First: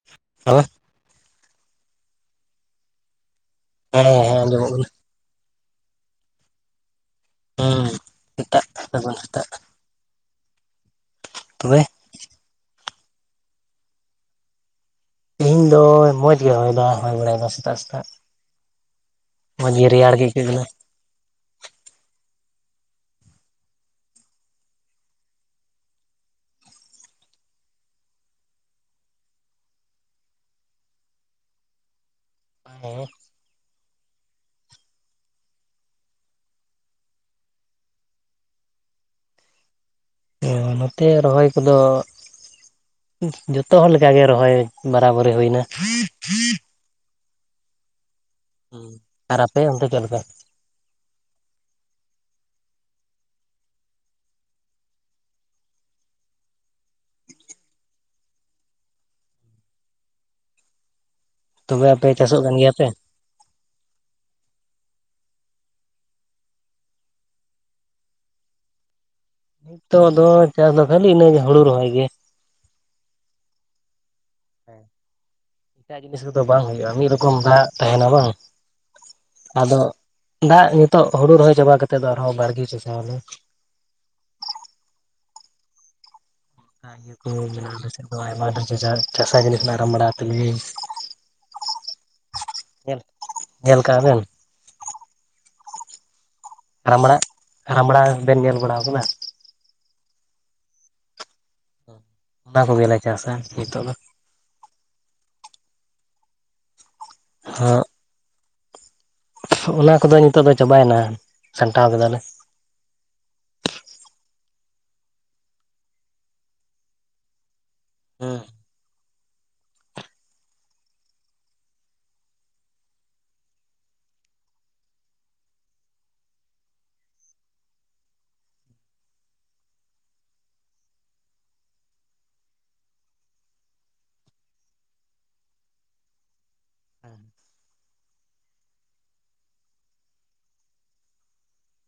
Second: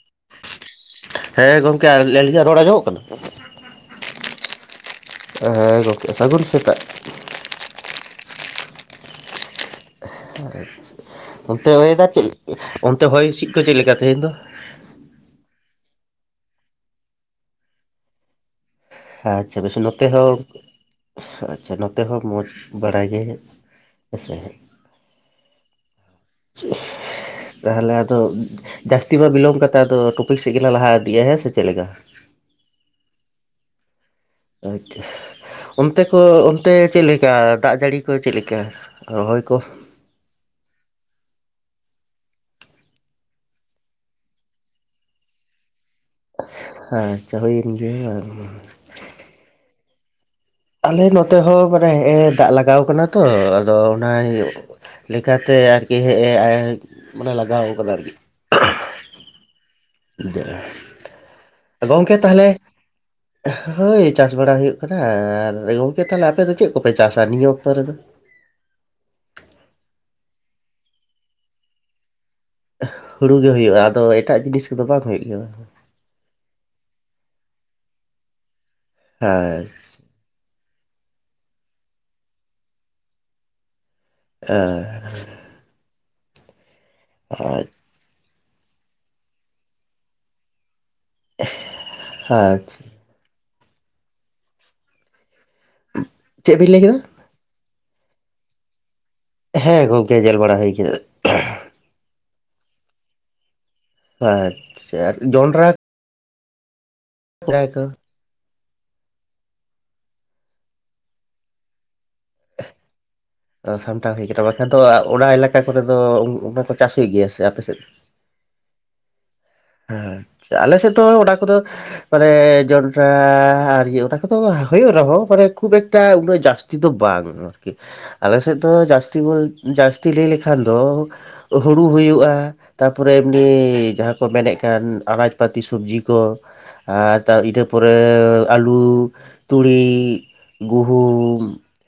[unintelligible] ᱦᱮᱸ ᱜᱚᱝᱠᱮ ᱟᱞᱤᱝᱟᱜ ᱨᱚᱲ ᱟᱡᱚᱢᱚᱜ ᱠᱟᱱᱟ? ᱦᱮᱸ ᱦᱮᱸ ᱟᱡᱚᱢᱚᱜ ᱠᱟᱱᱟ᱾ ᱮᱸ ᱜᱚᱢᱠᱮ ᱥᱟᱹᱜᱩᱱ ᱥᱮᱛᱟᱜ᱾ ᱦᱮᱸ ᱥᱮᱛᱟᱜ ᱥᱟᱹᱜᱩᱱ ᱥᱮᱛᱟᱜ᱾ ᱚᱱᱛᱮ ᱛᱚᱵᱮ ᱦᱚᱭ ᱮᱫᱟ ᱪᱮᱫ ᱚᱱᱛᱮ ᱦᱚᱭ ᱦᱤᱸᱥᱤᱫ ᱠᱚ ᱪᱮᱫ ᱞᱮᱠᱟ ᱛᱮᱦᱮᱧ ᱫᱚ? ᱛᱮᱦᱮᱧ ᱫᱚ ᱢᱚᱡ ᱜᱮ ᱦᱚᱭ ᱫᱟ ᱦᱚᱭ ᱵᱟᱲᱟᱭ ᱫᱚ ᱥᱮᱛᱟᱜ ᱥᱮᱛᱟᱜ᱾ ᱟᱪᱪᱷᱟ ᱵᱮᱥ ᱢᱚᱸᱡᱽ ᱜᱮ ᱱᱚᱛᱮ ᱨᱮᱭᱟᱲ ᱜᱮ ᱦᱚᱸ ᱟᱹᱭᱠᱟᱹᱜ ᱠᱟᱱᱟ ᱟᱪᱪᱷᱟ ᱱᱚᱛᱮ ᱦᱚᱸ ᱢᱚᱡᱽ ᱵᱟᱲᱟ ᱜᱮ ᱦᱮᱸᱥᱮ [inaudible] ᱛᱟᱦᱚᱞᱮ ᱟᱫᱚ ᱡᱟᱹᱥᱛᱤ ᱵᱟᱝ ᱵᱤᱞᱚᱢ ᱠᱟᱛᱮᱫ ᱟᱫᱚ ᱴᱚᱯᱤᱠ ᱥᱮᱫ ᱜᱮᱞᱟᱝ ᱞᱟᱦᱟ ᱤᱫᱤᱜᱼᱟ ᱦᱮᱸ ᱥᱮ ᱪᱮᱫ ᱞᱮᱠᱟ ᱚ ᱟᱪᱪᱷᱟ ᱚᱱᱛᱮ ᱠᱚ ᱚᱱᱛᱮ ᱪᱮᱫ ᱞᱮᱠᱟ ᱫᱟᱜ ᱡᱟᱹᱲᱤ ᱠᱚ ᱪᱮᱫ ᱞᱮᱠᱟ ᱨᱚᱦᱚᱭ ᱠᱚ? ᱛᱚ ᱱᱚᱛᱮ ᱨᱚᱦᱚᱭ ᱠᱚᱫᱚ ᱡᱚᱛᱚ ᱦᱚᱲ ᱞᱮᱠᱟ ᱜᱮ ᱨᱚᱦᱚᱭ ᱵᱟᱨᱟᱵᱟᱨᱤ ᱦᱩᱭᱮᱱᱟ ᱟᱪᱪᱷᱟ ᱦᱩᱭᱮᱱ ᱜᱮ ᱟᱨ ᱟᱨ ᱟᱯᱮ ᱚᱱᱛᱮ ᱪᱮᱫ ᱞᱮᱠᱟ? ᱟᱞᱮ ᱱᱚᱛᱮ ᱦᱚᱸ ᱢᱟᱱᱮ ᱫᱟᱜ ᱞᱟᱜᱟᱣ ᱠᱟᱱᱟ ᱛᱚ ᱟᱫᱚ ᱚᱱᱟ ᱞᱮᱠᱟᱛᱮ ᱟᱨᱠᱤ ᱦᱮᱼᱮ ᱢᱟᱱᱮ ᱞᱟᱜᱟᱣ ᱟᱠᱟᱫᱟ ᱟᱨᱠᱤ ᱛᱚᱵᱮ ᱟᱯᱮ ᱜᱚᱢᱠᱮ ᱪᱟᱥᱚᱜ ᱛᱟᱦᱚᱞᱮ ᱠᱟᱱ ᱜᱮᱭᱟ ᱯᱮ ᱦᱳᱭ ᱪᱟᱥ ᱵᱟᱲᱟ ᱦᱩᱭᱩᱜ ᱠᱟᱱᱟ ᱟᱨ ᱜᱚᱝᱠᱮ ᱛᱟᱦᱚᱞᱮ ᱟᱯᱮ ᱫᱚ ᱪᱮᱫ ᱠᱚᱯᱮ ᱪᱟᱥᱟ ᱱᱤᱭᱟᱹ ᱚᱠᱛᱚ ᱨᱮᱫᱚ? ᱱᱤᱛᱚᱜ ᱫᱚ ᱪᱟᱥ ᱫᱚ ᱠᱷᱟᱹᱞᱤ ᱤᱱᱟᱹᱜᱮ ᱦᱩᱲᱩ ᱨᱚᱦᱚᱭ ᱜᱮ ᱦᱩᱲᱩ ᱜᱮ ᱦᱩᱭᱩᱜᱼᱟ ᱟᱫᱚ ᱮᱴᱟᱜ ᱡᱤᱱᱤᱥ ᱠᱚᱫᱚ ᱵᱟᱝ ᱦᱩᱭᱩᱜ ᱜᱮᱭᱟ? ᱮᱟᱜ ᱡᱤᱱᱤᱥ ᱠᱚᱫᱚ ᱵᱟᱝ ᱦᱩᱭᱩᱜᱼᱟ ᱢᱤᱫ ᱨᱚᱠᱚᱢ ᱫᱟᱜ ᱛᱟᱦᱮᱱᱟ ᱵᱟᱝ, ᱦᱮᱸ ᱟᱫᱚ ᱫᱟᱜ ᱱᱤᱛᱚᱜ ᱦᱩᱲᱩ ᱨᱚᱦᱚᱭ ᱪᱟᱵᱟ ᱠᱟᱛᱮᱫ ᱫᱚ ᱟᱨᱦᱚᱸ ᱵᱟᱲᱜᱮ ᱪᱟᱥᱟ ᱟᱞᱮ ᱟᱨ ᱤᱭᱟᱹ ᱠᱚ ᱟᱪᱪᱷᱟ ᱢᱮᱱᱟᱜᱼᱟ ᱟᱞᱮ ᱥᱮᱫ ᱫᱚ ᱟᱭᱢᱟ [unintelligible] ᱪᱟᱥᱼᱟ ᱡᱤᱱᱤᱥ ᱠᱚ ᱨᱟᱢᱵᱽᱲᱟ ᱛᱤᱞᱢᱤᱧ [inaudible] ᱟᱪᱪᱷᱟ [inaudible] ᱧᱮᱞ ᱧᱮᱞ ᱠᱟᱜᱼᱟ ᱵᱮᱱ? ᱪᱮᱫ ᱵᱤᱱ ᱞᱟᱹᱭ ᱠᱮᱫᱟ? ᱨᱟᱢᱲᱟ ᱨᱟᱢᱲᱟ ᱵᱮᱱ ᱧᱮᱞ ᱵᱟᱲᱟᱣ ᱟᱠᱟᱫᱟ? ᱦᱮᱸ ᱜᱚᱝᱠᱮ ᱧᱮᱞ ᱵᱟᱲᱟ ᱦᱩᱭ ᱠᱟᱱᱟ ᱚᱱᱟ ᱠᱚ ᱜᱮᱞᱮ ᱪᱟᱥᱟ ᱱᱤᱛᱚᱜ ᱫᱚ᱾ ᱟᱪᱪᱷᱟ, ᱟᱨ ᱡᱚᱱᱰᱨᱟ ᱚᱲᱟᱭ ᱠᱚ ᱚᱱᱟ ᱠᱚᱫᱚ ᱱᱤᱛᱳᱜ ᱫᱚ ᱪᱟᱵᱟᱭᱱᱟ ᱥᱟᱢᱴᱟᱣ ᱠᱮᱫᱟᱞᱮ᱾ ᱥᱟᱢᱴᱟᱣ ᱦᱩᱭ ᱠᱟᱱᱟ ᱵᱟᱠᱷᱟᱱ ᱫᱚ ᱚᱱᱟ ᱮᱞᱟᱠᱟ ᱠᱚᱨᱮ ᱫᱚ ᱚᱱᱟ ᱠᱚ ᱪᱟᱥ ᱦᱩᱭᱩᱜ ᱜᱮᱭᱟ ᱥᱮ ᱟᱯᱮ ᱥᱮᱫ? ᱦᱩᱸ ᱦᱮᱸ ᱟᱞᱮ ᱥᱮᱫ ᱫᱚ ᱚᱱᱟ ᱠᱚᱫᱚ ᱢᱟᱱᱮ ᱡᱚᱱᱰᱨᱟ ᱟᱨ ᱤᱭᱟᱹ ᱚᱱᱟ ᱠᱚᱫᱚ ᱦᱩᱭᱩᱜ ᱨᱮᱦᱚᱸ ᱢᱟᱱᱮ ᱠᱷᱩᱵ ᱮᱠᱴᱟ ᱩᱱᱟᱹᱜ ᱡᱟᱹᱥᱛᱤ ᱫᱚ ᱵᱟᱝ᱾ ᱟᱨᱠᱤ ᱟᱞᱮ ᱥᱮᱫ ᱫᱚ ᱡᱟᱹᱥᱛᱤ ᱵᱚᱞ ᱡᱟᱹᱥᱛᱤ ᱞᱟᱹᱭ ᱞᱮᱠᱷᱟᱱ ᱫᱚ, ᱦᱩᱲᱩ ᱦᱩᱭᱩᱜᱼᱟ ᱛᱟᱯᱚᱨᱮ ᱮᱢᱱᱤ ᱡᱟᱦᱟᱸ ᱠᱚ ᱢᱮᱱᱮᱫ ᱠᱟᱱ ᱟᱱᱟᱡᱽ ᱯᱟᱹᱛᱤ ᱥᱚᱵᱡᱤ ᱠᱚ ᱟᱨ ᱤᱱᱟᱹ ᱯᱚᱨᱮ ᱟᱹᱞᱩ, ᱛᱩᱲᱤ ᱜᱩᱦᱩᱢ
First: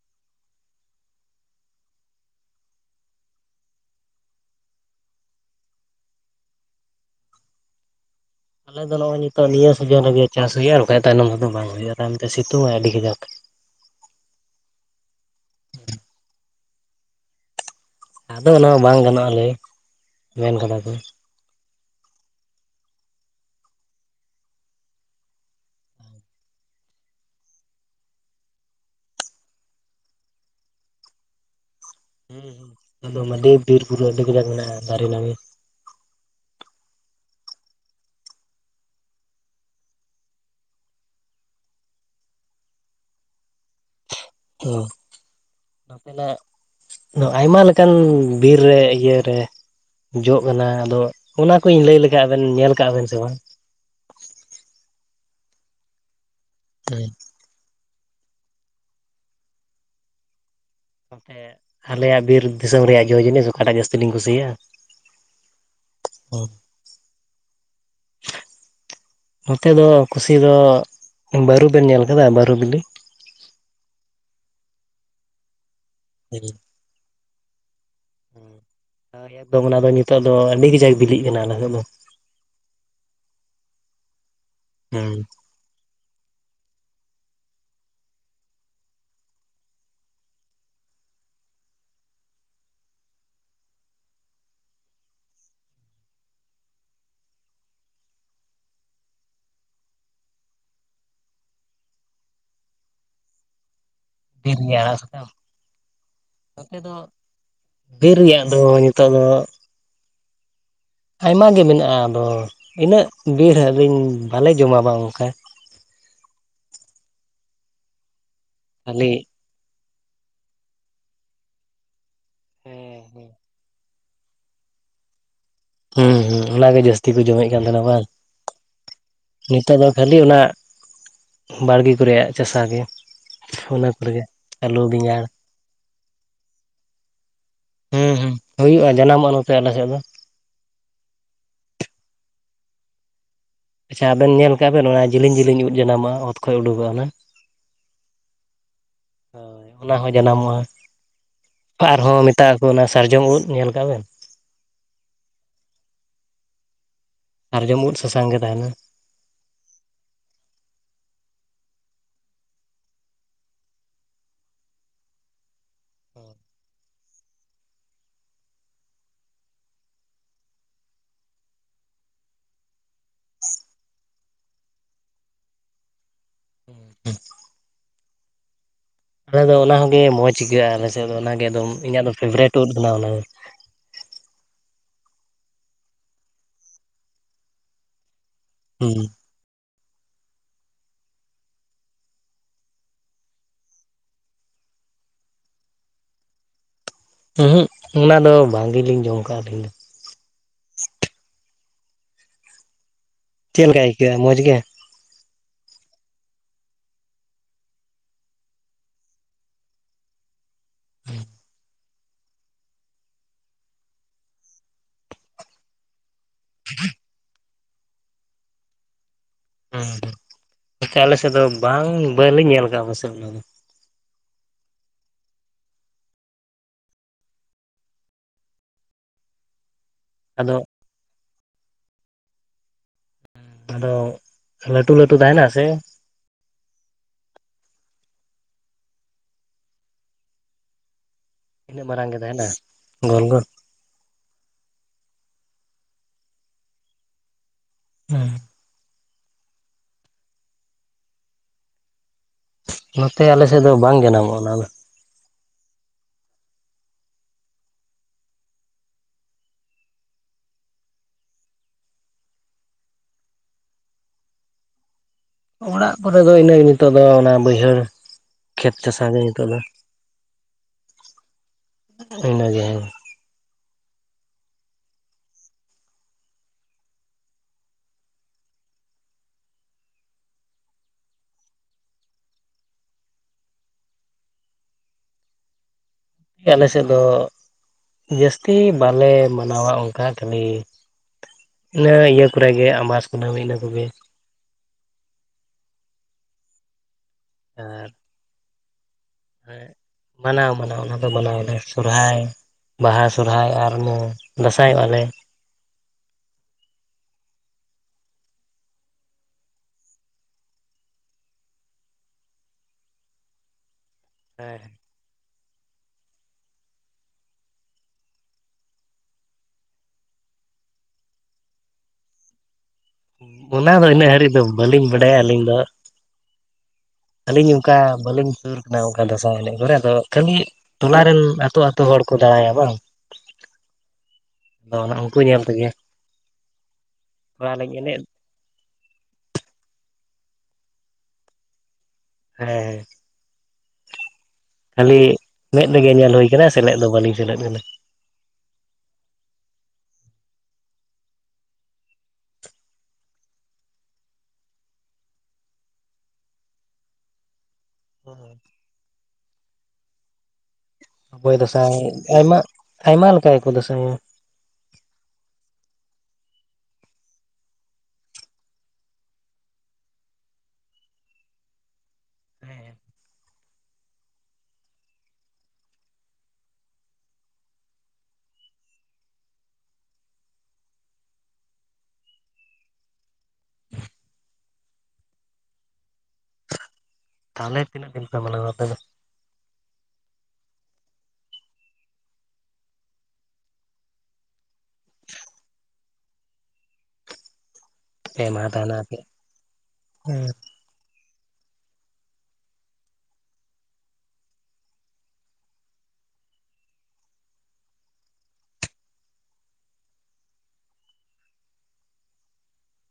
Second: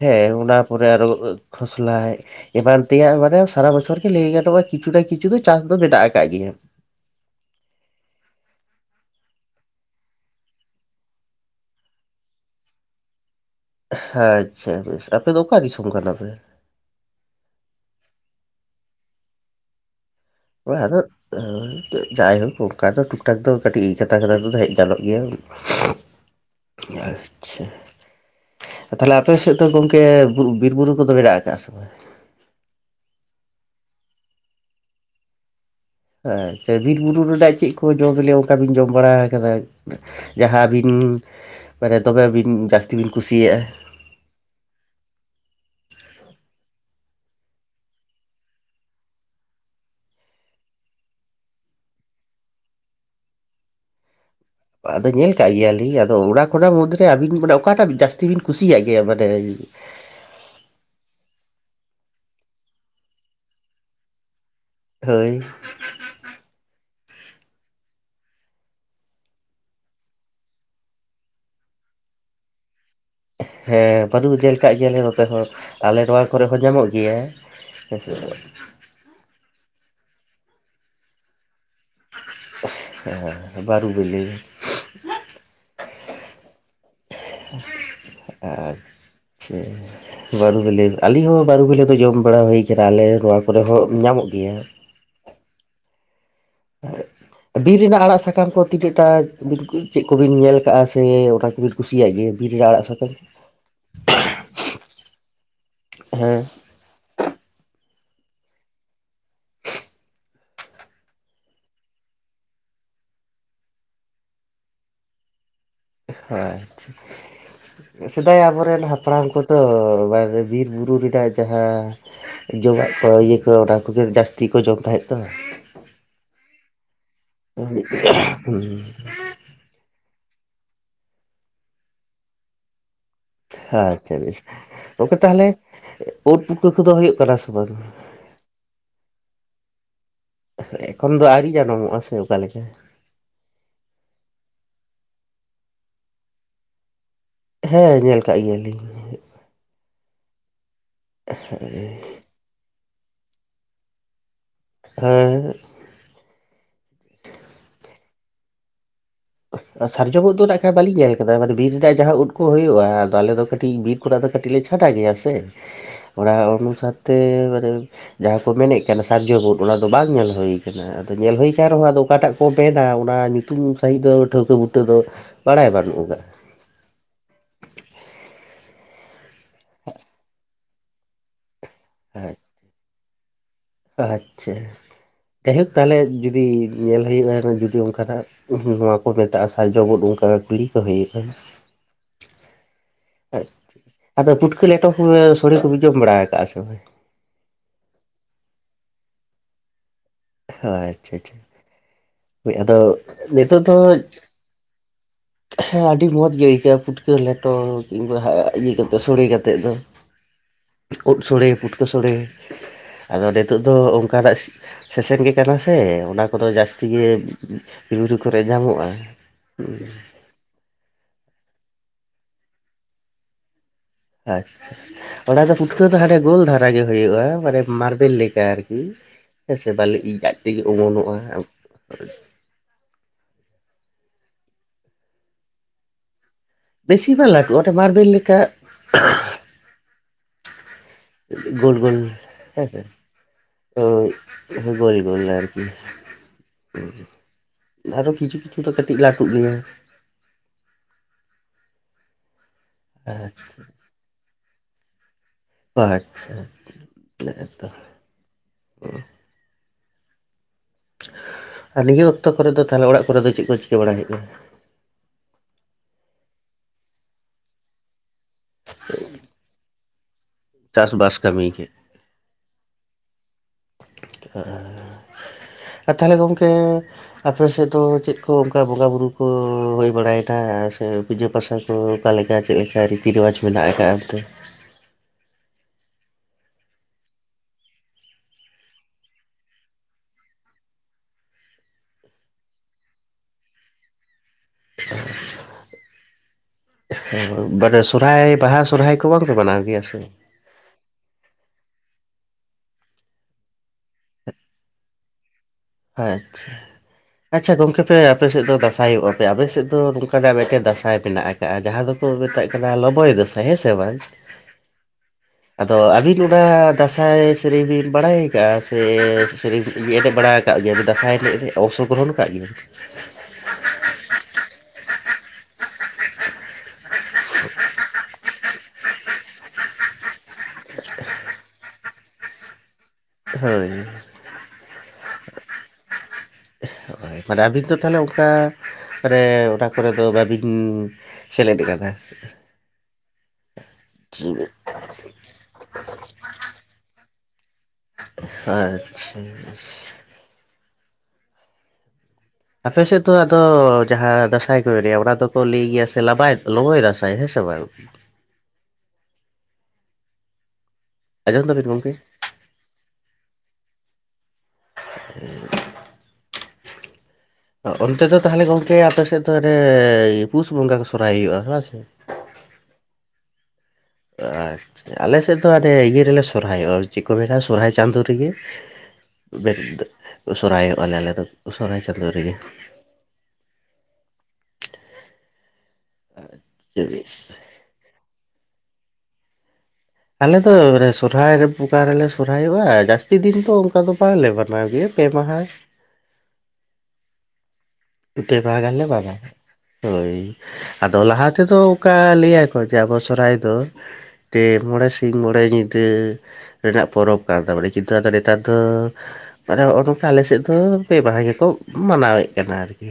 ᱦᱮᱸ ᱚᱱᱟ ᱯᱚᱨᱮ ᱟᱨᱚ ᱠᱷᱚᱥᱞᱟᱭ ᱮᱢᱟᱱ ᱛᱮᱭᱟᱜ ᱢᱟᱱᱮ ᱥᱟᱨᱟ ᱵᱚᱪᱷᱚᱨ ᱜᱮ ᱞᱟᱹᱭ ᱜᱟᱱᱚᱜᱼᱟ ᱠᱤᱪᱷᱩᱱᱟ ᱠᱤᱪᱷᱩ ᱫᱚ ᱪᱟᱥ ᱫᱚ ᱢᱮᱱᱟᱜ ᱟᱠᱟᱫ ᱜᱮᱭᱟ᱾ ᱟᱞᱮ ᱫᱚ ᱱᱚᱜᱼᱚᱭ ᱱᱤᱛᱚᱜ ᱱᱤᱭᱟᱹ ᱥᱤᱡᱚᱱ ᱨᱮᱜᱮ ᱪᱟᱥ ᱦᱩᱭᱩᱜᱼᱟ ᱟᱨ ᱵᱟᱠᱷᱟᱡ ᱛᱟᱭᱱᱚᱢ ᱛᱮᱫᱚ ᱵᱟᱝ ᱦᱩᱭᱩᱜᱼᱟ ᱛᱟᱭᱚᱢ ᱛᱮ ᱥᱤᱛᱩᱝ ᱟᱭ ᱟᱹᱰᱤ ᱠᱟᱡᱟᱠ᱾ ᱟᱪᱪᱷᱟ ᱵᱮᱥ ᱟᱯᱮ ᱫᱚ ᱚᱠᱟ ᱫᱤᱥᱚᱢ ᱠᱟᱱᱟ ᱯᱮ? ᱟᱫᱚ ᱚᱱᱟ ᱢᱟ ᱵᱟᱝ ᱜᱟᱱᱚᱜᱼᱟ ᱞᱟᱹᱭ᱾ ᱢᱮᱱ ᱠᱟᱫᱟ ᱚᱱᱟ ᱠᱚ ᱟᱫᱚ ᱡᱟᱭᱦᱳᱠ ᱚᱱᱠᱟ ᱫᱚ ᱴᱩᱠ ᱴᱟᱠ ᱫᱚ ᱠᱟᱹᱴᱤᱡ ᱠᱟᱛᱷᱟ ᱠᱟᱛᱷᱟ ᱛᱮᱫᱚ ᱦᱮᱡ ᱜᱟᱱᱚᱜ ᱜᱮᱭᱟ᱾ ᱟᱪᱪᱷᱟ ᱛᱟᱦᱚᱞᱮ ᱟᱯᱮ ᱥᱮᱫ ᱫᱚ ᱜᱚᱝᱠᱮ ᱵᱤᱨ ᱵᱩᱨᱩ ᱠᱚᱫᱚ ᱢᱮᱱᱟᱜ ᱟᱠᱟᱜᱼᱟ ᱥᱮ ᱵᱟᱝ? ᱦᱮᱸ ᱟᱫᱚᱢ ᱵᱤᱨ ᱵᱩᱨᱩ ᱟᱹᱰᱤ ᱠᱟᱡᱟᱠ ᱢᱮᱱᱟᱜᱼᱟ ᱫᱟᱨᱮ ᱱᱟᱹᱲᱤ ᱟᱪᱪᱷᱟ ᱵᱤᱨ ᱵᱩᱨᱩ ᱨᱮᱱᱟᱜ ᱪᱮᱫ ᱠᱚ ᱡᱚ ᱵᱤᱞᱤ ᱚᱱᱠᱟ ᱵᱤᱱ ᱡᱚᱢ ᱵᱟᱲᱟ ᱠᱟᱫᱟ? ᱡᱟᱦᱟᱸ ᱟᱹᱵᱤᱱ ᱢᱟᱱᱮ ᱫᱚᱢᱮ ᱵᱤᱱ ᱡᱟᱹᱥᱛᱤ ᱵᱤᱱ ᱠᱩᱥᱤᱭᱟᱜᱼᱟ᱾ ᱚ ᱱᱚᱛᱮᱱᱟᱜ ᱱᱚᱣᱟ ᱟᱭᱢᱟ ᱞᱮᱠᱟᱱ ᱵᱤᱨ ᱨᱮ ᱤᱭᱟᱹᱨᱮ᱾ ᱡᱚᱜ ᱠᱟᱱᱟ ᱟᱫᱚ ᱚᱱᱟ ᱠᱚᱧ ᱞᱟᱹᱭ ᱞᱮᱠᱷᱟᱡ ᱥᱵᱮᱱ ᱧᱮᱞ ᱠᱟᱜ ᱵᱮᱱ ᱥᱮ ᱵᱟᱝ? ᱟᱫᱚ ᱧᱮᱞ ᱠᱟᱜ ᱜᱮᱭᱟᱞᱤᱧ ᱟᱫᱚ ᱚᱱᱟ ᱠᱷᱚᱱᱟᱜ ᱢᱩᱫᱽᱨᱮ ᱦᱮᱸ ᱟᱹᱵᱤᱱ ᱢᱟᱱᱮ ᱚᱠᱟᱴᱟᱜ ᱡᱟᱹᱥ ᱛᱤ ᱵᱤᱱ ᱠᱩᱥᱤᱭᱟᱜ ᱜᱮᱭᱟ ᱢᱟᱱᱮ᱾ ᱱᱚᱛᱮ ᱟᱞᱮᱭᱟᱜ ᱵᱤᱨ ᱫᱤᱥᱚᱢ ᱨᱮᱭᱟᱜ ᱡᱚ ᱡᱤᱱᱤᱥ ᱚᱠᱟᱴᱟᱜ ᱡᱟᱹᱥᱛᱤ ᱞᱤᱧ ᱠᱩᱥᱤᱭᱟᱜᱼᱟ? ᱦᱳᱭ [inaudible] ᱱᱚᱛᱮ ᱫᱚ ᱠᱩᱥᱤ ᱫᱚ ᱵᱟᱹᱨᱩ ᱵᱮᱱ ᱧᱮᱞ ᱠᱟᱫᱟ ᱵᱟᱹᱨᱩ ᱵᱤᱞᱤ? ᱦᱮᱸ ᱵᱟᱹᱨᱩ ᱧᱮᱞ ᱠᱟᱜ ᱜᱮᱭᱟᱞᱮ ᱱᱚᱛᱮ ᱦᱚᱸ ᱟᱞᱮ ᱱᱚᱣᱭᱟ ᱦᱮᱸ ᱠᱚᱨᱮᱜ ᱦᱚᱸ ᱧᱟᱢᱚᱜ ᱜᱮᱭᱟ᱾ [inaudible] [unintelligible] ᱱᱤᱛᱳ ᱫᱚ ᱟᱹᱰᱤ ᱠᱟᱡᱟᱠ ᱵᱤᱞᱤᱜ ᱠᱟᱱᱟ᱾ ᱦᱮᱸ ᱵᱟᱨᱩ ᱵᱮᱞᱮ᱾ ᱦᱮᱸ ᱟᱪᱪᱷᱟ ᱵᱟᱹᱨᱩ ᱵᱮᱤᱞᱤ ᱟᱞᱤᱧ ᱦᱚᱸ ᱵᱟᱹᱨᱩ ᱵᱮᱤᱞᱤ ᱫᱚ ᱡᱚᱢ ᱵᱟᱲᱟ ᱦᱩᱭ ᱠᱟᱱᱟ ᱟᱞᱮ ᱱᱚᱣᱟ ᱠᱚᱨᱮ ᱦᱚᱸ ᱧᱟᱢᱚᱜ ᱜᱮᱭᱟ᱾ ᱵᱤᱨ ᱨᱮᱱᱟᱜ ᱟᱲᱟᱜ ᱥᱟᱠᱟᱢ ᱠᱚ ᱛᱤᱱᱟᱹᱜᱴᱟ ᱪᱮᱫ ᱠᱚᱵᱤᱱ ᱧᱮᱞ ᱟᱠᱟᱫᱼᱟ ᱥᱮ ᱚᱱᱟ ᱠᱚᱵᱤᱱ ᱠᱩᱥᱤᱭᱟᱜ ᱜᱮᱭᱟ ᱵᱤᱨ ᱨᱮ ᱟᱲᱟᱜ ᱥᱟᱠᱟᱢ? ᱫᱤᱱ ᱜᱮ ᱟᱲᱟᱜ ᱥᱟᱠᱟᱢ? ᱦᱮᱸ ᱟᱯᱮ ᱫᱚ ᱵᱤᱨ ᱨᱮᱭᱟᱜ ᱫᱚ ᱱᱤᱛᱚᱜ ᱫᱚ, ᱟᱭᱢᱟ ᱜᱮ ᱢᱮᱱᱟᱜᱼᱟ ᱟᱫᱚ ᱤᱱᱟᱹᱜ ᱵᱷᱤᱲ ᱦᱚᱞᱤᱧ ᱵᱟᱞᱮ ᱡᱚᱢᱟ ᱚᱱᱠᱟ᱾ ᱟᱪᱪᱷᱟ ᱥᱮᱫᱟᱭ ᱟᱵᱚᱨᱮᱱ ᱠᱷᱟᱹᱞᱤ ᱦᱟᱯᱲᱟᱢ ᱠᱚ ᱛᱚ ᱵᱟᱝ ᱵᱤᱨ ᱵᱩᱨᱩ ᱨᱮᱱᱟᱜ ᱡᱟᱦᱟᱸ ᱡᱚᱢᱟᱜ ᱦᱮᱸ ᱠᱚ ᱤᱭᱟᱹ ᱠᱚ ᱚᱱᱟ ᱠᱚᱜᱮ ᱡᱟᱹᱥᱛᱤ ᱠᱚ ᱡᱚᱢ ᱛᱟᱦᱮᱸᱫ ᱛᱚ᱾ ᱦᱩᱸ ᱦᱩᱸ ᱚᱱᱟᱜᱮ ᱡᱟᱹᱥᱛᱤ ᱠᱚ ᱡᱚᱢᱮᱫ ᱠᱟᱱ ᱛᱟᱦᱮᱱᱟ ᱵᱟᱝ ᱱᱤᱛᱚᱜ ᱫᱚ ᱠᱷᱟᱹᱞᱤ ᱚᱱᱟ ᱵᱟᱲᱜᱮ ᱠᱚᱨᱮ ᱭᱟᱜ ᱪᱟᱥᱟᱟᱜ ᱜᱮ᱾ ᱚᱱᱟ ᱟᱪᱪᱷᱟ ᱠᱚᱨᱮᱜᱮ ᱵᱮᱥ ᱟᱹᱞᱩ ᱜᱚᱝᱠᱮ ᱵᱮᱸᱜᱟᱲ ᱛᱟᱦᱚᱞᱮ ᱩᱫ ᱯᱩᱴᱠᱟᱹ ᱠᱚᱫᱚ ᱦᱩᱭᱩᱜ ᱠᱟᱱᱟ ᱥᱮ ᱵᱟᱝ? ᱦᱩᱭᱩᱜᱼᱟ ᱡᱟᱱᱟᱢᱚᱜᱼᱟ ᱱᱚᱛᱮ ᱟᱞᱮᱥᱮᱫ ᱫᱚ᱾ ᱮᱠᱷᱚᱱ ᱫᱚ ᱟᱹᱣᱨᱤ ᱡᱟᱱᱟᱢᱚᱜᱼᱟ ᱥᱮ ᱚᱠᱟᱮᱠᱟ? ᱟᱪᱪᱷᱟ ᱟᱵᱮᱱ ᱧᱮᱞ ᱠᱟᱜ ᱵᱮᱱ ᱚᱱᱟ ᱡᱤᱞᱤᱧ ᱡᱤᱞᱤᱧ ᱩᱫ ᱡᱟᱱᱟᱢᱚᱜᱼᱟ ᱚᱛ ᱠᱷᱚᱡ ᱩᱰᱠᱚᱜᱚ-ᱟ? ᱦᱮᱸ ᱧᱮᱞ ᱠᱟᱜ ᱜᱮᱭᱟᱞᱤᱧ᱾ ᱚᱱᱟ ᱦᱚᱸ ᱡᱟᱱᱟᱢᱚᱜᱼᱟ ᱟᱨᱦᱚᱸ ᱢᱮᱛᱟᱜ ᱟᱠᱚ ᱚᱱᱟ ᱥᱟᱨᱡᱚᱢ ᱩᱫ ᱧᱮᱞ ᱠᱟᱜ ᱵᱮᱱ? ᱦᱮᱸ ᱥᱟᱨᱡᱚᱢ ᱡᱢᱫ ᱥᱟᱥᱟᱝ ᱜᱮ ᱛᱟᱦᱮᱱᱟ᱾ ᱥᱟᱨᱡᱚᱢ ᱩᱫ ᱫᱚ ᱱᱟᱜ ᱠᱷᱟᱱ ᱵᱟᱞᱤᱧ ᱧᱮᱞ ᱟᱠᱟᱫᱟ ᱢᱟᱱᱮ ᱵᱤᱨ ᱨᱮᱱᱟᱜ ᱡᱟᱦᱟᱸᱟ ᱩᱫ ᱠᱚ ᱦᱩᱭᱩᱜᱼᱟ ᱟᱫᱚ ᱟᱞᱮ ᱫᱚ ᱠᱟᱹᱴᱤᱡ ᱵᱤᱨ ᱠᱷᱚᱲᱟ ᱫᱚ ᱠᱟᱹᱴᱤᱡ ᱞᱮ ᱪᱷᱟᱰᱟᱟᱜ ᱜᱮᱭᱟ ᱥᱮ ᱚᱱᱟ ᱚᱱᱩᱥᱟᱨ ᱛᱮ ᱢᱟᱱᱮ ᱡᱟᱦᱟᱸ ᱠᱚ ᱢᱮᱱᱮᱫ ᱠᱟᱱᱟ ᱥᱟᱨᱡᱚᱢ ᱩᱫ ᱚᱱᱟ ᱫᱚ ᱵᱟᱝ ᱧᱮᱞ ᱦᱩᱭ ᱠᱟᱱᱟ᱾ ᱟᱫᱚ ᱧᱮᱞ ᱦᱩᱭ ᱟᱠᱟᱱ ᱨᱮᱦᱚᱸ ᱟᱫᱚ ᱚᱠᱟᱴᱟᱜ ᱠᱚ ᱢᱮᱱᱟ ᱚᱱᱟ ᱧᱩᱛᱩᱢ ᱥᱟᱺᱦᱤᱡ ᱫᱚ ᱴᱷᱟᱹᱣᱠᱟᱹ ᱵᱩᱴᱟᱹ ᱫᱚ ᱵᱟᱲᱟᱭ ᱵᱟᱹᱱᱩᱜ ᱟᱠᱟᱫᱟ᱾ [inaudible] ᱟᱞᱮ ᱫᱚ ᱚᱱᱟ ᱦᱚᱸ ᱜᱮ ᱢᱚᱡᱽ ᱟᱹᱭᱠᱟᱹᱜᱼᱟ ᱟᱞᱮᱥᱮᱫ ᱫᱚ ᱚᱱᱟᱜᱮ ᱮᱠᱫᱚᱢ ᱤᱧᱟᱹᱜ ᱫᱚ ᱟᱠᱟᱫᱼᱟ ᱯᱷᱮᱵᱟᱨᱮᱴ ᱩᱫ ᱠᱟᱱᱟ ᱚᱱᱟᱱᱟᱜ᱾ ᱟᱪᱪᱷᱟ ᱡᱟᱭᱦᱳᱠ ᱛᱟᱦᱚᱞᱮ ᱡᱩᱫᱤ ᱧᱮᱞ ᱦᱩᱭᱩᱜᱼᱟ ᱛᱟᱦᱮᱱᱟ ᱡᱩᱫᱤ ᱚᱱᱠᱟᱱᱟᱜ ᱱᱚᱣᱟ ᱦᱩᱸ ᱠᱚ ᱢᱮᱛᱟᱜᱼᱟ ᱥᱟᱨᱡᱚᱢ ᱩᱪ ᱚᱱᱠᱟ ᱠᱩᱤᱞᱤ ᱠᱚ ᱦᱩᱭ ᱟᱠᱟᱱᱟ᱾ ᱟᱫᱚ ᱯᱩᱴᱠᱟᱹ ᱞᱮᱴᱚ ᱠᱚ ᱥᱚᱲᱮ ᱠᱚᱵ ᱡᱚᱢ ᱵᱟᱲᱟ ᱟᱠᱟ-ᱟ ᱥᱮ ᱵᱟᱝ? ᱩᱸ ᱦᱩᱸᱦᱚᱱᱟ ᱫᱚ ᱵᱟᱝ ᱜᱮᱮᱞᱤᱧ ᱡᱚᱢ ᱠᱟᱜᱼᱟ ᱟᱹᱞᱤᱧ ᱫᱚ᱾ ᱦᱸ ᱟᱪᱪᱷᱟ ᱟᱪᱪᱷᱟ ᱦᱳᱭ ᱟᱫᱚ ᱱᱤᱛᱚᱜ ᱪᱮᱫ ᱫᱚ ᱞᱮᱠᱟ ᱟᱹᱭᱠᱟᱹᱜᱼᱟ ᱢᱚᱡᱽ ᱜᱮ? ᱦᱮᱸ ᱟᱹᱰᱤ ᱢᱚᱸᱡᱽ ᱜᱮ ᱟᱹᱭᱠᱟᱹᱜᱼᱟ ᱯᱷᱩᱴᱠᱟᱹ ᱞᱮᱴᱚ ᱠᱤᱢᱵᱟ ᱤᱭᱟᱹ ᱠᱟᱛᱮ ᱥᱳᱚᱲᱮ ᱠᱟᱛᱮᱫ ᱫᱚ᱾ ᱯᱩᱴᱠᱟᱹ ᱩᱫ ᱥᱳᱲᱮ ᱯᱩᱴ ᱛᱩ ᱥᱳᱲᱮ ᱟᱫᱚ ᱱᱤᱛᱳ ᱫᱚ ᱚᱱᱠᱟᱱᱟᱜ ᱥᱮᱥᱝ ᱜᱮ ᱠᱟᱱᱟ ᱥᱮ ᱚᱱᱟ ᱠᱚᱫᱚ ᱡᱟᱹᱥᱛᱤ ᱜᱮ ᱵᱤᱨ ᱵᱩᱨᱩ ᱠᱚᱨᱮ ᱧᱟᱢᱚᱜᱼᱟ᱾ ᱦᱩᱸ [unintelligible] ᱟᱞᱮᱥᱮᱫ ᱫᱚ ᱵᱟᱝ ᱵᱟᱹᱞᱤᱧ ᱧᱮᱞ ᱟᱠᱟᱼᱟ ᱯᱟᱥᱮ ᱩᱱᱟᱹᱜ ᱫᱚ ᱾ ᱟᱪᱪᱷᱟ ᱚᱱᱟ ᱫᱚ ᱯᱩᱴᱠᱟᱹ ᱫᱚ ᱦᱟᱸᱰᱮ ᱜᱳᱞ ᱫᱷᱟᱨᱟ ᱜᱮ ᱦᱩᱭᱩᱜᱼᱟ ᱢᱟᱱᱮ ᱢᱟᱨᱵᱮᱞ ᱞᱮᱠᱟ ᱟᱨᱠᱤ ᱾ ᱦᱮᱸ ᱥᱮ ᱵᱟᱞᱮ ᱤᱡ ᱟᱡ ᱟᱫᱚ ᱛᱮᱜᱮ ᱚᱢᱚᱱᱚᱜᱼᱟ ᱟᱫᱚ ᱞᱟᱹᱴᱩ ᱞᱟᱹᱴᱩ ᱛᱟᱦᱮᱱᱟ ᱥᱮ ᱾ ᱵᱮᱥᱤ ᱵᱟᱝ ᱞᱟᱹᱴᱩᱜ ᱚᱱᱮ ᱢᱟᱨᱵᱮᱞ ᱞᱮᱠᱟ ᱾ ᱜᱳᱞ ᱛᱤᱱᱟᱹᱜ ᱜᱳᱞ ᱢᱟᱨᱟᱝ ᱜᱮ ᱛᱟᱦᱮᱱᱟ ᱦᱮᱸ ᱥᱮ ᱜᱳᱞ ᱜᱳᱞ ᱚ ᱜᱳᱞ ᱜᱳᱞ ᱟᱨᱠᱤ ᱟᱨᱚ ᱠᱤᱪᱷᱩ ᱠᱤᱪᱷᱩ ᱫᱚ ᱠᱟᱹᱴᱤᱡ ᱞᱟᱹᱴᱩᱜ ᱜᱮᱭᱟ ᱾ ᱱᱚᱛᱮ ᱟᱞᱮ ᱥᱮ ᱫᱚ ᱵᱟᱝ ᱡᱟᱱᱟᱢᱚᱜᱼᱟ ᱚᱱᱟ ᱫᱚ ᱾ ᱟᱪᱪᱷᱟ ᱟᱪᱪᱷᱟ ᱛᱚ [unintelligible] ᱟᱨ ᱱᱤᱡ ᱚᱠᱛᱚ ᱠᱚᱨᱮ ᱫᱚ ᱛᱟᱞᱞᱮ ᱚᱲᱟᱜ ᱠᱚᱨᱮ ᱫᱚ ᱪᱮᱫ ᱠᱚ ᱪᱤᱠᱟᱹ ᱵᱟᱲᱟᱭᱮᱫᱼᱟ? ᱚᱲᱟᱜ ᱠᱚᱨᱮ ᱫᱚ ᱤᱱᱟᱹᱜᱮ ᱱᱤᱛᱚᱜ ᱫᱚ ᱚᱱᱟ ᱵᱟᱹᱭᱦᱟᱹᱲ ᱠᱷᱮᱛ ᱪᱟᱥᱟ ᱜᱮ ᱱᱤᱛᱚᱜ ᱫᱚ᱾ ᱪᱟᱥᱵᱟᱥ ᱠᱟᱹᱢᱤ ᱜᱮ ᱾ ᱤᱱᱟᱹᱜᱮ ᱦᱮᱸ ᱾ ᱟᱸ ᱟᱨ ᱛᱟᱦᱚᱞᱮ ᱜᱚᱢᱠᱮ ᱟᱯᱮᱥᱮᱫ ᱫᱚ ᱪᱮᱫ ᱠᱚ ᱚᱱᱠᱟ ᱵᱚᱸᱜᱟ ᱵᱩᱨᱩ ᱠᱚ ᱦᱩᱭ ᱵᱟᱲᱟᱭᱮᱱᱟ ᱥᱮ ᱯᱩᱡᱟᱹ ᱯᱟᱥᱟ? ᱚ ᱚᱠᱟᱞᱮᱠᱟ ᱪᱮᱫ ᱞᱮᱠᱟ ᱨᱤᱛᱤ ᱨᱮᱣᱟᱡᱽ ᱢᱮᱱᱟᱜ ᱟᱠᱟᱫ ᱚᱱᱛᱮ? ᱟᱞᱮᱥᱮᱫ ᱫᱚ ᱡᱟᱹᱥᱛᱤ ᱵᱟᱞᱮ ᱢᱟᱱᱟᱣᱟ ᱚᱱᱠᱟ ᱠᱷᱟᱹᱞᱤ ᱤᱱᱟᱹ ᱤᱭᱟᱹ ᱠᱚᱨᱮᱜᱮ ᱟᱢᱵᱟᱥ ᱠᱩᱱᱟᱹᱢᱤ ᱤᱱᱟᱹ ᱠᱚᱜᱮ [unintelligible] ᱮ ᱟᱨ [unintelligible] ᱥᱚᱨᱦᱟᱭ ᱵᱟᱦᱟ ᱥᱚᱨᱚᱦᱟᱭ ᱠᱚ ᱵᱟᱝ ᱠᱚ ᱢᱟᱱᱟᱣ ᱜᱮᱭᱟ ᱥᱮ? ᱢᱟᱱᱟᱣ ᱢᱟᱱᱟᱣ ᱚᱱᱟᱫᱚ ᱢᱟᱱᱟᱣ ᱟᱞᱮ ᱥᱚᱨᱦᱟᱭ ᱵᱟᱦᱟ ᱥᱚᱨᱚᱦᱟᱭ ᱟᱨ ᱱᱟᱹ ᱫᱟᱸᱥᱟᱭᱚᱜᱼᱟᱞᱮ ᱾ ᱟᱪᱪᱷᱟ ᱾ ᱟᱪᱪᱷᱟ ᱜᱚᱝᱠᱮ ᱯᱮ ᱟᱯᱮ ᱥᱮᱫ ᱫᱚ ᱫᱟᱥᱟᱸᱟᱭᱚᱜᱼᱟ ᱯᱮ ᱟᱯᱮ ᱥᱮᱫ ᱫᱚ ᱱᱚᱝᱠᱟᱱᱟᱜ ᱢᱤᱫᱴᱮᱱ ᱫᱟᱸᱥᱟᱭ ᱢᱮᱱᱟᱜᱼᱟ᱾ ᱟᱜ ᱡᱟᱦᱟᱸ ᱫᱚᱠᱚ ᱢᱮᱛᱟᱜ ᱠᱟᱱᱟ ᱞᱚᱵᱚᱭ ᱫᱟᱸᱥᱟᱭ ᱦᱮᱸᱥᱮ ᱵᱟᱝ ᱦᱮᱸ ᱟᱫᱚ ᱟᱹᱞᱤᱧ ᱚᱱᱟ ᱫᱟᱸᱥᱟᱭ ᱥᱮᱨᱮᱧ ᱞᱤᱱ ᱵᱟᱲᱟᱭ ᱠᱟᱜᱼᱟ ᱥᱮ ᱥᱮᱨᱮᱧ ᱮᱱᱮᱡ ᱵᱟᱲᱟ ᱠᱟᱜᱼᱟ᱾ ᱠᱟᱜ ᱜᱮᱭᱟ ᱫᱟᱥᱟᱸᱟᱭ ᱮᱱᱮᱡ ᱨᱮ ᱚᱝᱥᱚᱚᱜᱨᱚᱦᱚᱱ ᱠᱟᱜ ᱜᱮᱭᱟ᱾ ᱚᱱᱟ ᱫᱚ ᱤᱱᱟᱹᱜ ᱦᱟᱹᱨᱤᱡ ᱫᱚ ᱵᱟᱹᱞᱤᱧ ᱵᱟᱰᱟᱭᱟ ᱟᱹᱞᱤᱧ ᱫᱚ ᱾ ᱟᱹᱞᱤᱧ ᱚᱱᱠᱟ ᱵᱟᱹᱞᱤᱧ ᱦᱩᱸ ᱚᱱᱮ ᱚᱱᱠᱟ ᱫᱟᱸᱥᱟᱭ ᱮᱱᱮᱡ ᱠᱚᱨᱮ ᱟᱫᱚ ᱠᱷᱟᱹᱞᱤ ᱴᱚᱞᱟ ᱨᱮᱱ ᱟᱹᱛᱩ ᱟᱹᱛᱩ ᱦᱚᱲ ᱠᱚ ᱫᱟᱬᱟᱭᱟ ᱵᱟᱝ? ᱦᱳᱭ᱾ ᱟᱫᱚ ᱚᱱᱟ ᱩᱱᱠᱩ ᱧᱮᱞ ᱛᱮᱜᱮ ᱦᱳᱭ ᱢᱟᱱᱮ ᱛᱷᱚᱲᱟ ᱟᱹᱵᱤᱱ ᱞᱤᱧ ᱫᱚ ᱛᱟᱦᱚᱞᱮ ᱮᱱᱮᱡ ᱚᱱᱠᱟ ᱨᱮ ᱚᱱᱟ ᱠᱚᱨᱮ ᱫᱚ ᱵᱟᱵᱤᱱ ᱥᱮᱞᱮᱫ ᱠᱟᱫᱟ ᱾ ᱦᱮᱸᱻ [inaudible] ᱠᱷᱟᱹᱞᱤ ᱢᱮᱫ ᱨᱮᱜᱮ ᱧᱮᱞ ᱦᱩᱭ ᱟᱠᱟᱱᱟ ᱥᱮᱞᱮᱫ ᱫᱚ ᱵᱟᱹᱞᱤᱧ ᱥᱮᱞᱮᱫ ᱠᱟᱱᱟ᱾ ᱟᱪᱪᱷᱟ ᱟᱯᱮ ᱥᱮᱫ ᱫᱚ ᱟᱫᱚ ᱡᱟᱦᱟᱸ ᱫᱟᱸᱥᱟᱭ ᱠᱚ ᱮᱱᱮᱡᱟ ᱚᱱᱟ ᱫᱚᱠᱚ ᱞᱟᱹᱭ ᱜᱮᱭᱟ ᱥᱮ ᱞᱟᱵᱟᱭ ᱞᱚᱵᱚᱭ ᱫᱟᱸᱥᱟᱭ ᱦᱮᱸᱥᱮ ᱵᱟᱝ? ᱚ ᱦᱮᱸ ᱚᱠᱚᱭ ᱟᱸᱡᱚᱢ ᱫᱟᱵᱤᱱ ᱫᱟᱸᱥᱟᱭ ᱜᱚᱝᱠᱮ? ᱟᱭᱢᱟ ᱟᱭᱢᱟ ᱞᱮᱠᱟ ᱜᱮᱠᱚ ᱫᱟᱸᱥᱟᱭᱟ ᱾ [unintelligible] ᱚᱱᱛᱮ ᱫᱚ ᱛᱟᱦᱚᱞᱮ ᱜᱚᱝᱠᱮ ᱟᱯᱮ ᱥᱮᱫ ᱫᱚ ᱚᱱᱮ ᱯᱩᱥ ᱵᱚᱸᱜᱟ ᱠᱚ ᱥᱚᱨᱦᱟᱭ ᱦᱩᱭᱩᱜᱼᱟ ᱦᱮᱸ ᱥᱮ? ᱦᱮᱸ ᱟᱪᱷᱟ ᱟᱞᱮᱥᱮ ᱫᱚ ᱟᱱᱮ ᱤᱭᱟᱹ ᱨᱮᱞᱮ ᱥᱚᱨᱚᱦᱟᱭᱚᱜᱼᱟ ᱪᱮᱫ ᱠᱚ ᱢᱮᱱᱟ ᱥᱚᱨᱚᱦᱟᱭ ᱪᱟᱸᱫ ᱨᱮᱜᱮ [unintelligible] ᱥᱚᱨᱚᱦᱟᱭᱚᱜ ᱟᱞᱮ ᱫᱚ ᱥᱚᱦᱟᱭ ᱪᱟᱸᱫᱳ ᱨᱮᱜᱮ ᱾ [unintelligible] ᱛᱟᱦᱚᱞᱮ ᱛᱱᱟᱹᱜ ᱫᱤᱱ ᱯᱮ ᱢᱮᱣᱟ ᱟᱯᱮᱫᱚ ᱟᱞᱮᱫᱚ ᱥᱚᱨᱦᱟᱭ ᱨᱮ ᱵᱚᱸᱠᱟ ᱨᱮᱞᱮ ᱥᱚᱨᱦᱟᱭᱚᱜᱼᱟ ᱡᱟᱹᱥᱛᱤ ᱫᱤᱱ ᱫᱚ ᱚᱱᱠᱟ ᱫᱚ ᱵᱟᱝᱞᱮ ᱢᱟᱱᱟᱣ ᱜᱮᱭᱟ ᱾ ᱯᱮ ᱢᱟᱦᱟ ᱯᱮ ᱢᱟᱦᱟ ᱛᱟᱦᱮᱱᱟ ᱜᱟᱱ ᱞᱮ ᱟᱯᱮᱭᱟᱜ ᱢᱟᱱᱟᱣ ᱦᱳᱭ ᱟᱫᱚ ᱞᱟᱦᱟ ᱛᱮᱫᱚ ᱚᱱᱠᱟ ᱞᱟᱹᱭ ᱟᱠᱚ ᱡᱮ ᱟᱵᱚ ᱥᱚᱦᱨᱟᱭ ᱫᱚ ᱛᱮ ᱢᱚᱬᱮ ᱥᱤᱧ ᱢᱚᱬᱮ ᱧᱤᱫᱟᱹ ᱨᱮᱱᱟᱜ ᱯᱚᱨᱚᱵᱽ ᱠᱟᱱ ᱛᱟᱵᱚᱱᱟ ᱠᱤᱱᱛᱩ ᱟᱫᱚ ᱱᱮᱛᱟᱨ ᱫᱚ ᱢᱟᱱᱮ ᱱᱚᱜᱼ ᱱᱚᱝᱠᱟ ᱟᱞᱮ ᱥᱮᱫ ᱫᱚ ᱯᱮ ᱢᱟᱦᱟ ᱜᱮᱠᱚ ᱢᱟᱱᱟᱣᱮᱫ ᱠᱟᱱᱟ ᱟᱨ ᱠᱤ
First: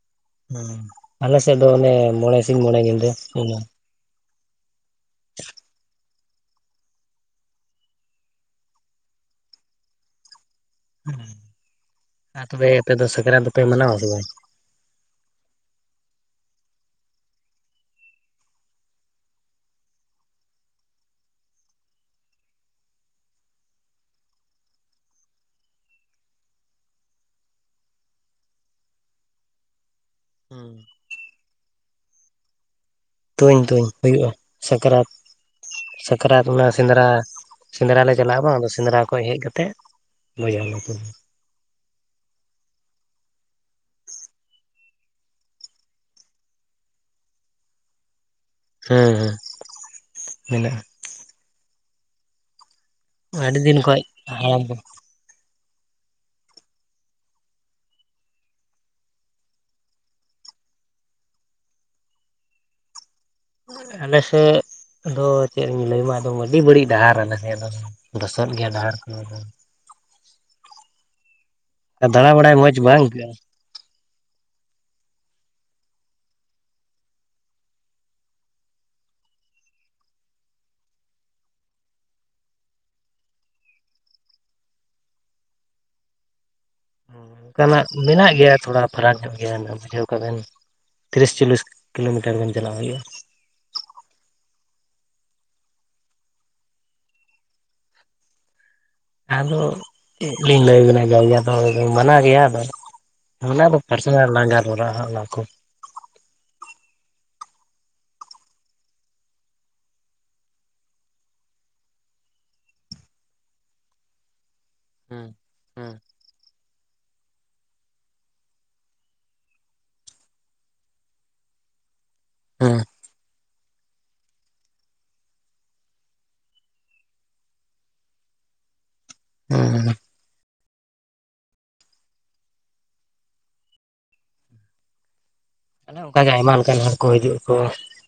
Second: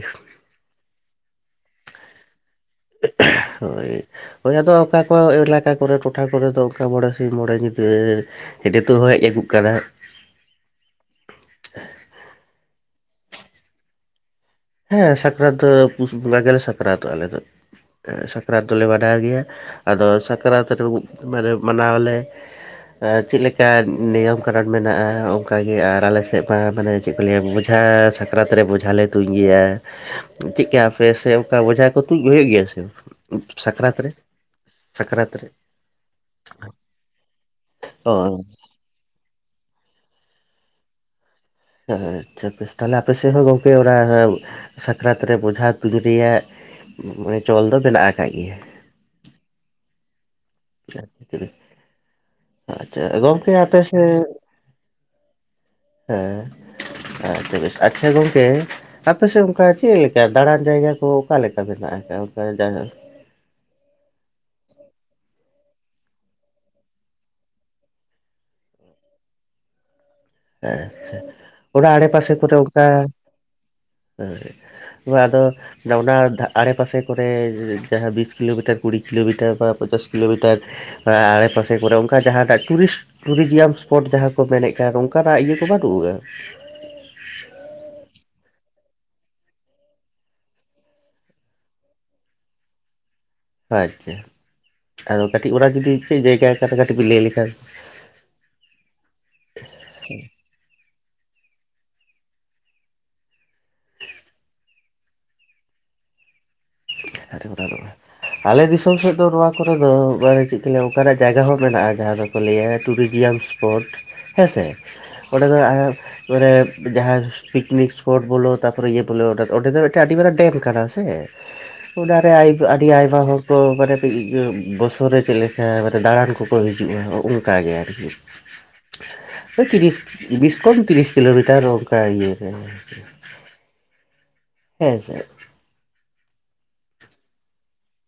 ᱦᱩᱸ ᱟᱞᱮ ᱥᱮᱫ ᱫᱚ ᱚᱱᱮ ᱢᱚᱬᱮ ᱥᱤᱧ ᱢᱚᱬᱮ ᱜᱮ ᱦᱳᱭ ᱦᱳᱭ ᱟᱫᱚ ᱚᱠᱟ ᱠᱚ ᱮᱞᱟᱠᱟ ᱠᱚᱨᱮ ᱠᱚ ᱴᱚᱴᱷᱟ ᱠᱚᱨᱮ ᱫᱚ ᱚᱱᱠᱟ ᱢᱚᱬᱮ ᱥᱤᱧ ᱢᱚᱬᱮ ᱧᱤᱫᱟᱹ ᱦᱮᱰᱮᱛᱚᱜ ᱛᱮᱦᱚᱸ ᱦᱮᱡ ᱟᱹᱜᱩᱜ ᱠᱟᱱᱟ ᱟᱨ ᱛᱚᱵᱮ ᱟᱯᱮ ᱫᱚ ᱥᱟᱠᱨᱟᱛ ᱫᱚᱯᱮ ᱢᱟᱱᱟᱣᱟ ᱥᱮ ᱵᱟᱝ ᱦᱮᱸ ᱥᱟᱠᱨᱟᱛ ᱫᱚ ᱯᱩᱥ ᱵᱚᱸᱜᱟ ᱜᱮᱞᱮ ᱥᱟᱠᱨᱟᱛᱚᱜ ᱟᱞᱮ ᱫᱚ ᱥᱟᱠᱨᱟᱛ ᱫᱚᱞᱮ ᱢᱟᱱᱟᱣ ᱜᱮᱭᱟ ᱟᱫᱚ ᱥᱟᱠᱨᱟᱛ ᱨᱮ ᱢᱟᱱᱮ ᱢᱟᱱᱟᱣᱟᱞᱮ ᱪᱮᱫᱞᱮᱠᱟ ᱱᱤᱭᱚᱢ ᱠᱟᱹᱱᱩᱱ ᱢᱮᱱᱟᱜᱼᱟ ᱚᱱᱠᱟ ᱜᱮ, ᱟᱨ ᱟᱞᱮ ᱥᱮᱫ ᱢᱟ ᱢᱟᱱᱮ ᱪᱮᱫ ᱠᱚ ᱞᱟᱹᱭᱟ ᱵᱳᱡᱷᱟ ᱥᱟᱠᱨᱟᱛ ᱨᱮ ᱵᱳᱡᱷᱟ ᱞᱮ ᱛᱩᱧ ᱜᱮᱭᱟ ᱪᱮᱫ ᱠᱟᱭᱯᱮ ᱥᱮ ᱚᱱᱠᱟ ᱵᱚᱡᱷᱟ ᱠᱚ ᱛᱩᱫ ᱦᱩᱭᱩᱜ ᱜᱮᱭᱟ ᱥᱮ ᱛᱩᱧ ᱛᱩᱧ ᱥᱟᱠᱨᱟᱛ ᱨᱮ ᱦᱩᱭᱩᱜᱼᱟ ᱥᱟᱠᱨᱟᱛ ᱥᱟᱠᱨᱟᱛ ᱚᱱᱟ ᱥᱮᱸᱫᱽᱨᱟ ᱥᱮᱸᱫᱽᱨᱟ ᱞᱮ ᱚ ᱪᱟᱞᱟᱜᱼᱟ ᱵᱟᱝᱼᱟ ᱥᱮᱸᱫᱽᱨᱟ ᱠᱷᱚᱱ ᱦᱮᱡ ᱠᱟᱛᱮ ᱵᱷᱮᱡᱟ ᱞᱮ ᱛᱩᱧᱟ ᱟᱪᱪᱷᱟ ᱵᱮᱥ ᱛᱟᱦᱞᱮ ᱟᱯᱮ ᱥᱮᱫ ᱦᱚᱸ ᱜᱚᱝᱠᱮ ᱚᱱᱟ ᱥᱟᱠᱨᱟᱛ ᱨᱮ ᱵᱷᱮᱡᱟ ᱛᱩᱧ ᱨᱮᱭᱟᱜ ᱜᱮ ᱪᱚᱞ ᱫᱚ ᱢᱮᱱᱟᱜ ᱟᱠᱟᱫ ᱜᱮᱭᱟ ᱦᱮᱸ ᱦᱮᱸ ᱢᱮᱱᱟᱜᱼᱟ ᱟᱪᱪᱷᱟ ᱜᱚᱝᱠᱮ ᱟᱹᱰᱤ ᱫᱤᱱ ᱟᱯᱮ ᱠᱷᱚᱡ ᱥᱮᱫ ᱦᱟᱲᱟᱢ ᱠᱚ ᱦᱮᱸ ᱟᱪᱪᱷᱟ ᱜᱚᱢᱠᱮ ᱟᱯᱮᱥᱮᱫ ᱚᱱᱠᱟ ᱪᱮᱫ ᱞᱮᱠᱟ ᱫᱟᱬᱟᱱ ᱡᱟᱭᱜᱟ ᱠᱚ ᱚᱠᱟ ᱞᱮᱠᱟ ᱢᱮᱱᱟᱜ ᱟᱠᱟᱫᱼᱟ ᱚᱱᱠᱟ ᱡᱟᱦᱟᱸ ᱟᱞᱮ ᱥᱮᱫ ᱫᱚ ᱪᱮᱫ ᱤᱧ ᱞᱟᱹᱭᱢᱟ ᱮᱠᱫᱚᱢ ᱟᱹᱰᱤ ᱵᱟᱹᱲᱤᱡ ᱰᱟᱦᱟᱨ ᱟᱞᱮ ᱥᱮᱫ ᱫᱚ ᱞᱚᱥᱚᱫ ᱜᱮᱭᱟ ᱰᱟᱦᱟᱨ ᱠᱚᱫᱚ ᱦᱮᱸᱪᱷᱟ ᱚᱱᱟ ᱟᱨ ᱫᱟᱬᱟ ᱟᱰᱮᱯᱟᱥᱮ ᱵᱟᱲᱟᱭ ᱠᱚᱨᱮ ᱢᱚᱡᱽ ᱚᱱᱠᱟ ᱵᱟᱝ ᱟᱹᱭᱠᱟᱹᱜᱼᱟ ᱦᱮ ᱟᱫᱚ ᱚᱱᱟ ᱟᱲᱮ ᱯᱟᱥᱮ ᱠᱚᱨᱮ ᱡᱟᱦᱟᱸ ᱵᱤᱥ ᱠᱤᱞᱳᱢᱤᱴᱟᱨ ᱠᱩᱲᱤ ᱠᱤᱞᱳᱢᱤᱴᱟᱨ ᱵᱟ ᱯᱚᱧᱪᱟᱥ ᱠᱤᱞᱳᱢᱤᱴᱟᱨ ᱟᱲᱮᱯᱟᱥᱮ ᱠᱚᱨᱮ ᱚᱱᱠᱟ ᱡᱟᱦᱟᱸᱴᱟᱜ ᱴᱩᱨᱤᱥᱴ ᱴᱩᱨᱤᱡᱭᱟᱢ ᱤᱥᱯᱚᱴ ᱡᱟᱦᱟᱸ ᱠᱚ ᱢᱮᱱᱮᱫ ᱠᱟᱱ ᱚᱱᱠᱟ᱾ ᱚᱱᱠᱟᱱᱟᱜ ᱤᱭᱟᱹ ᱠᱚ ᱵᱟᱝ ᱨᱩᱣᱟᱹᱜᱼᱟ ᱚᱱᱠᱟᱱᱟᱜ ᱢᱮᱱᱟᱜ ᱜᱮᱭᱟ ᱛᱷᱚᱲᱟ ᱯᱷᱟᱨᱟᱠ ᱧᱚᱜ ᱜᱮᱭᱟ ᱵᱩᱡᱷᱟᱹᱣ ᱠᱟᱜ ᱵᱤᱱ᱾ ᱛᱤᱨᱤᱥ ᱪᱚᱞᱞᱤᱥ ᱠᱤᱞᱚᱢᱤᱴᱟ. ᱨ ᱜᱟᱱ ᱪᱟᱞᱟᱜ ᱦᱩᱭᱩᱜᱼᱟ᱾ ᱟᱪᱪᱷᱟ ᱟᱫᱚ ᱠᱟᱹᱴᱤᱡ ᱚᱲᱟᱜ ᱡᱩᱫᱤ ᱪᱮᱫ ᱡᱟᱭᱜᱟ ᱠᱚ ᱠᱟᱹᱴᱤᱡ ᱵᱤᱱ ᱞᱟᱹᱭ ᱞᱮᱠᱷᱟᱱ ᱟᱫᱚ ᱪᱮᱫ ᱞᱤᱧ ᱞᱟᱹᱭ ᱟᱵᱤᱱᱟ ᱡᱟᱣᱭᱟ ᱫᱚ ᱢᱟᱱᱟᱣ ᱜᱮᱭᱟ ᱟᱫᱚ ᱚᱱᱟ ᱫᱚ ᱯᱟᱨᱥᱟᱱᱟᱞ ᱞᱟᱝ ᱜᱟᱞ ᱢᱟᱨᱟᱣᱜᱼᱟ ᱚᱱᱟ ᱠᱚ᱾ ᱟᱨ ᱠᱚ ᱫᱟᱨᱚᱜᱼᱟ ᱟᱞᱮ ᱫᱤᱥᱚᱢ ᱥᱮᱫ ᱫᱚ ᱱᱚᱣᱟ ᱠᱚᱨᱮ ᱫᱚ ᱚᱱᱠᱟᱱᱟᱜ ᱡᱟᱭᱜᱟ ᱦᱚᱸ ᱢᱮᱱᱟᱜᱼᱟ ᱡᱟᱦᱟᱸ ᱫᱚ᱾ ᱠᱚ ᱞᱟᱹᱭᱟ ᱴᱩᱨᱤᱡᱤᱭᱟᱢᱥ ᱯᱚᱨᱴ ᱦᱮᱸ ᱥᱮ᱾ ᱦᱩᱸ ᱚᱸᱰᱮ ᱫᱚ ᱦᱩᱸ ᱦᱟᱸᱜ ᱦᱮᱸ ᱡᱟᱦᱟᱸ ᱯᱤᱠᱱᱤᱠ ᱤᱥᱯᱚᱨᱴ ᱵᱚᱞᱚ ᱛᱟ ᱯᱚᱨᱮ ᱤᱭᱟᱹ ᱵᱚᱞᱚ ᱚᱸᱰᱮ ᱫᱚ ᱟᱹᱰᱤ ᱢᱟᱨᱟᱝ ᱰᱮᱢ ᱠᱟᱱᱟ ᱥᱮ᱾ ᱚᱱᱟ ᱨᱮ ᱟᱹᱭᱩᱵ ᱦᱩᱸ ᱟᱹᱰᱤ ᱟᱹᱭᱩᱵ ᱵᱟ. ᱦᱩ ᱠᱚ ᱢᱟᱱᱮ ᱳᱰᱤᱭᱟ. ᱵᱚᱨᱥᱚ ᱨᱮ ᱪᱮᱫ ᱞᱮᱠᱟ ᱢᱟᱱᱮ ᱫᱟᱬᱟᱱ ᱠᱚᱠᱚ ᱦᱤᱡᱩᱜᱼᱟ ᱚᱱᱠᱟ ᱜᱮ ᱟᱨ ᱠᱤ᱾ ᱦᱩᱸ ᱛᱤᱨᱤᱥ ᱵᱤᱥ ᱠᱚᱢ ᱛᱤᱨᱤᱥ ᱠᱤᱞᱳᱢᱤᱴᱟᱨ ᱚᱱᱠᱟ ᱤᱭᱟᱹ ᱨᱮ᱾ ᱦᱮᱸ ᱥᱮ᱾ ᱚᱱᱠᱟ ᱜᱮ ᱟᱭᱢᱟ ᱞᱮᱠᱟᱱ ᱦᱚᱲ ᱠᱚ ᱦᱤᱡᱩᱜ ᱠᱚ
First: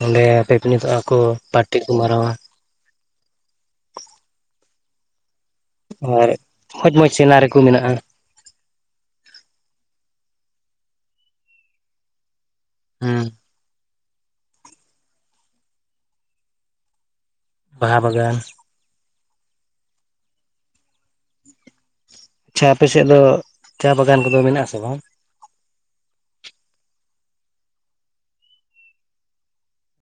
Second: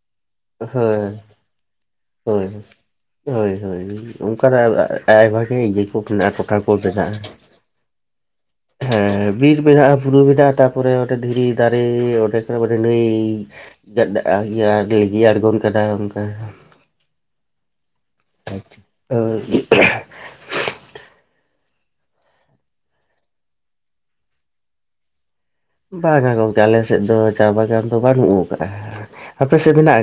ᱚᱸᱰᱮ ᱯᱤᱠᱱᱤᱠᱚᱜᱼᱟ ᱦᱳᱭ ᱠᱚ ᱯᱟᱴᱤ ᱠᱚ ᱢᱟᱨᱟᱣᱟ᱾ ᱦᱚᱭ ᱦᱚᱭ ᱚᱱᱠᱟᱱᱟᱜ ᱟᱭᱢᱟ ᱜᱮ ᱤᱭᱟᱹ ᱠᱚ ᱟᱨ ᱢᱮᱱᱟᱜᱼᱟ ᱴᱚᱴᱷᱟ ᱠᱚ ᱢᱚᱡᱽ ᱢᱚᱡᱽ ᱵᱢᱮᱱᱟᱜ-ᱟ᱾ ᱥᱤᱱᱟᱨᱤ ᱠᱚ ᱢᱮᱱᱟᱜᱼᱟ᱾ ᱦᱮᱸ ᱵᱤᱨ ᱢᱮᱱᱟᱜᱼᱟ ᱵᱩᱨᱩ ᱢᱮᱱᱟᱜᱼᱟ ᱛᱟᱨᱯᱚᱨᱮ ᱚᱸᱰᱮ ᱫᱷᱤᱨᱤ ᱫᱟᱨᱮ ᱚᱱᱰᱮ᱾ ᱛᱟ ᱯᱚᱨᱮ ᱱᱩᱭ ᱦᱮᱸ ᱫᱟᱜ ᱜᱮᱭᱟ ᱞᱤᱸᱜᱤ ᱟᱬᱜᱚᱱ ᱠᱟᱱᱟ ᱚᱱᱠᱟ᱾ ᱵᱟᱦᱟ ᱵᱟᱜᱟᱱ [inaudible] ᱟᱪᱪᱷᱟ ᱟᱯᱮᱥᱮᱫ ᱫᱚ ᱪᱟ ᱵᱟᱜᱟᱱ ᱠᱚᱫᱚ ᱢᱮᱱᱟᱜ ᱟᱥᱮ ᱵᱟᱝ ᱵᱟᱝᱟ ᱜᱚᱢᱠᱮ ᱟᱞᱮᱥᱮᱫ ᱫᱚ ᱪᱟ ᱵᱟᱜᱟᱱ ᱫᱚ ᱵᱟᱹᱱᱩᱜ ᱠᱟᱜᱼᱟ ᱟᱯᱮᱥᱮᱫ ᱢᱮᱱᱟᱜ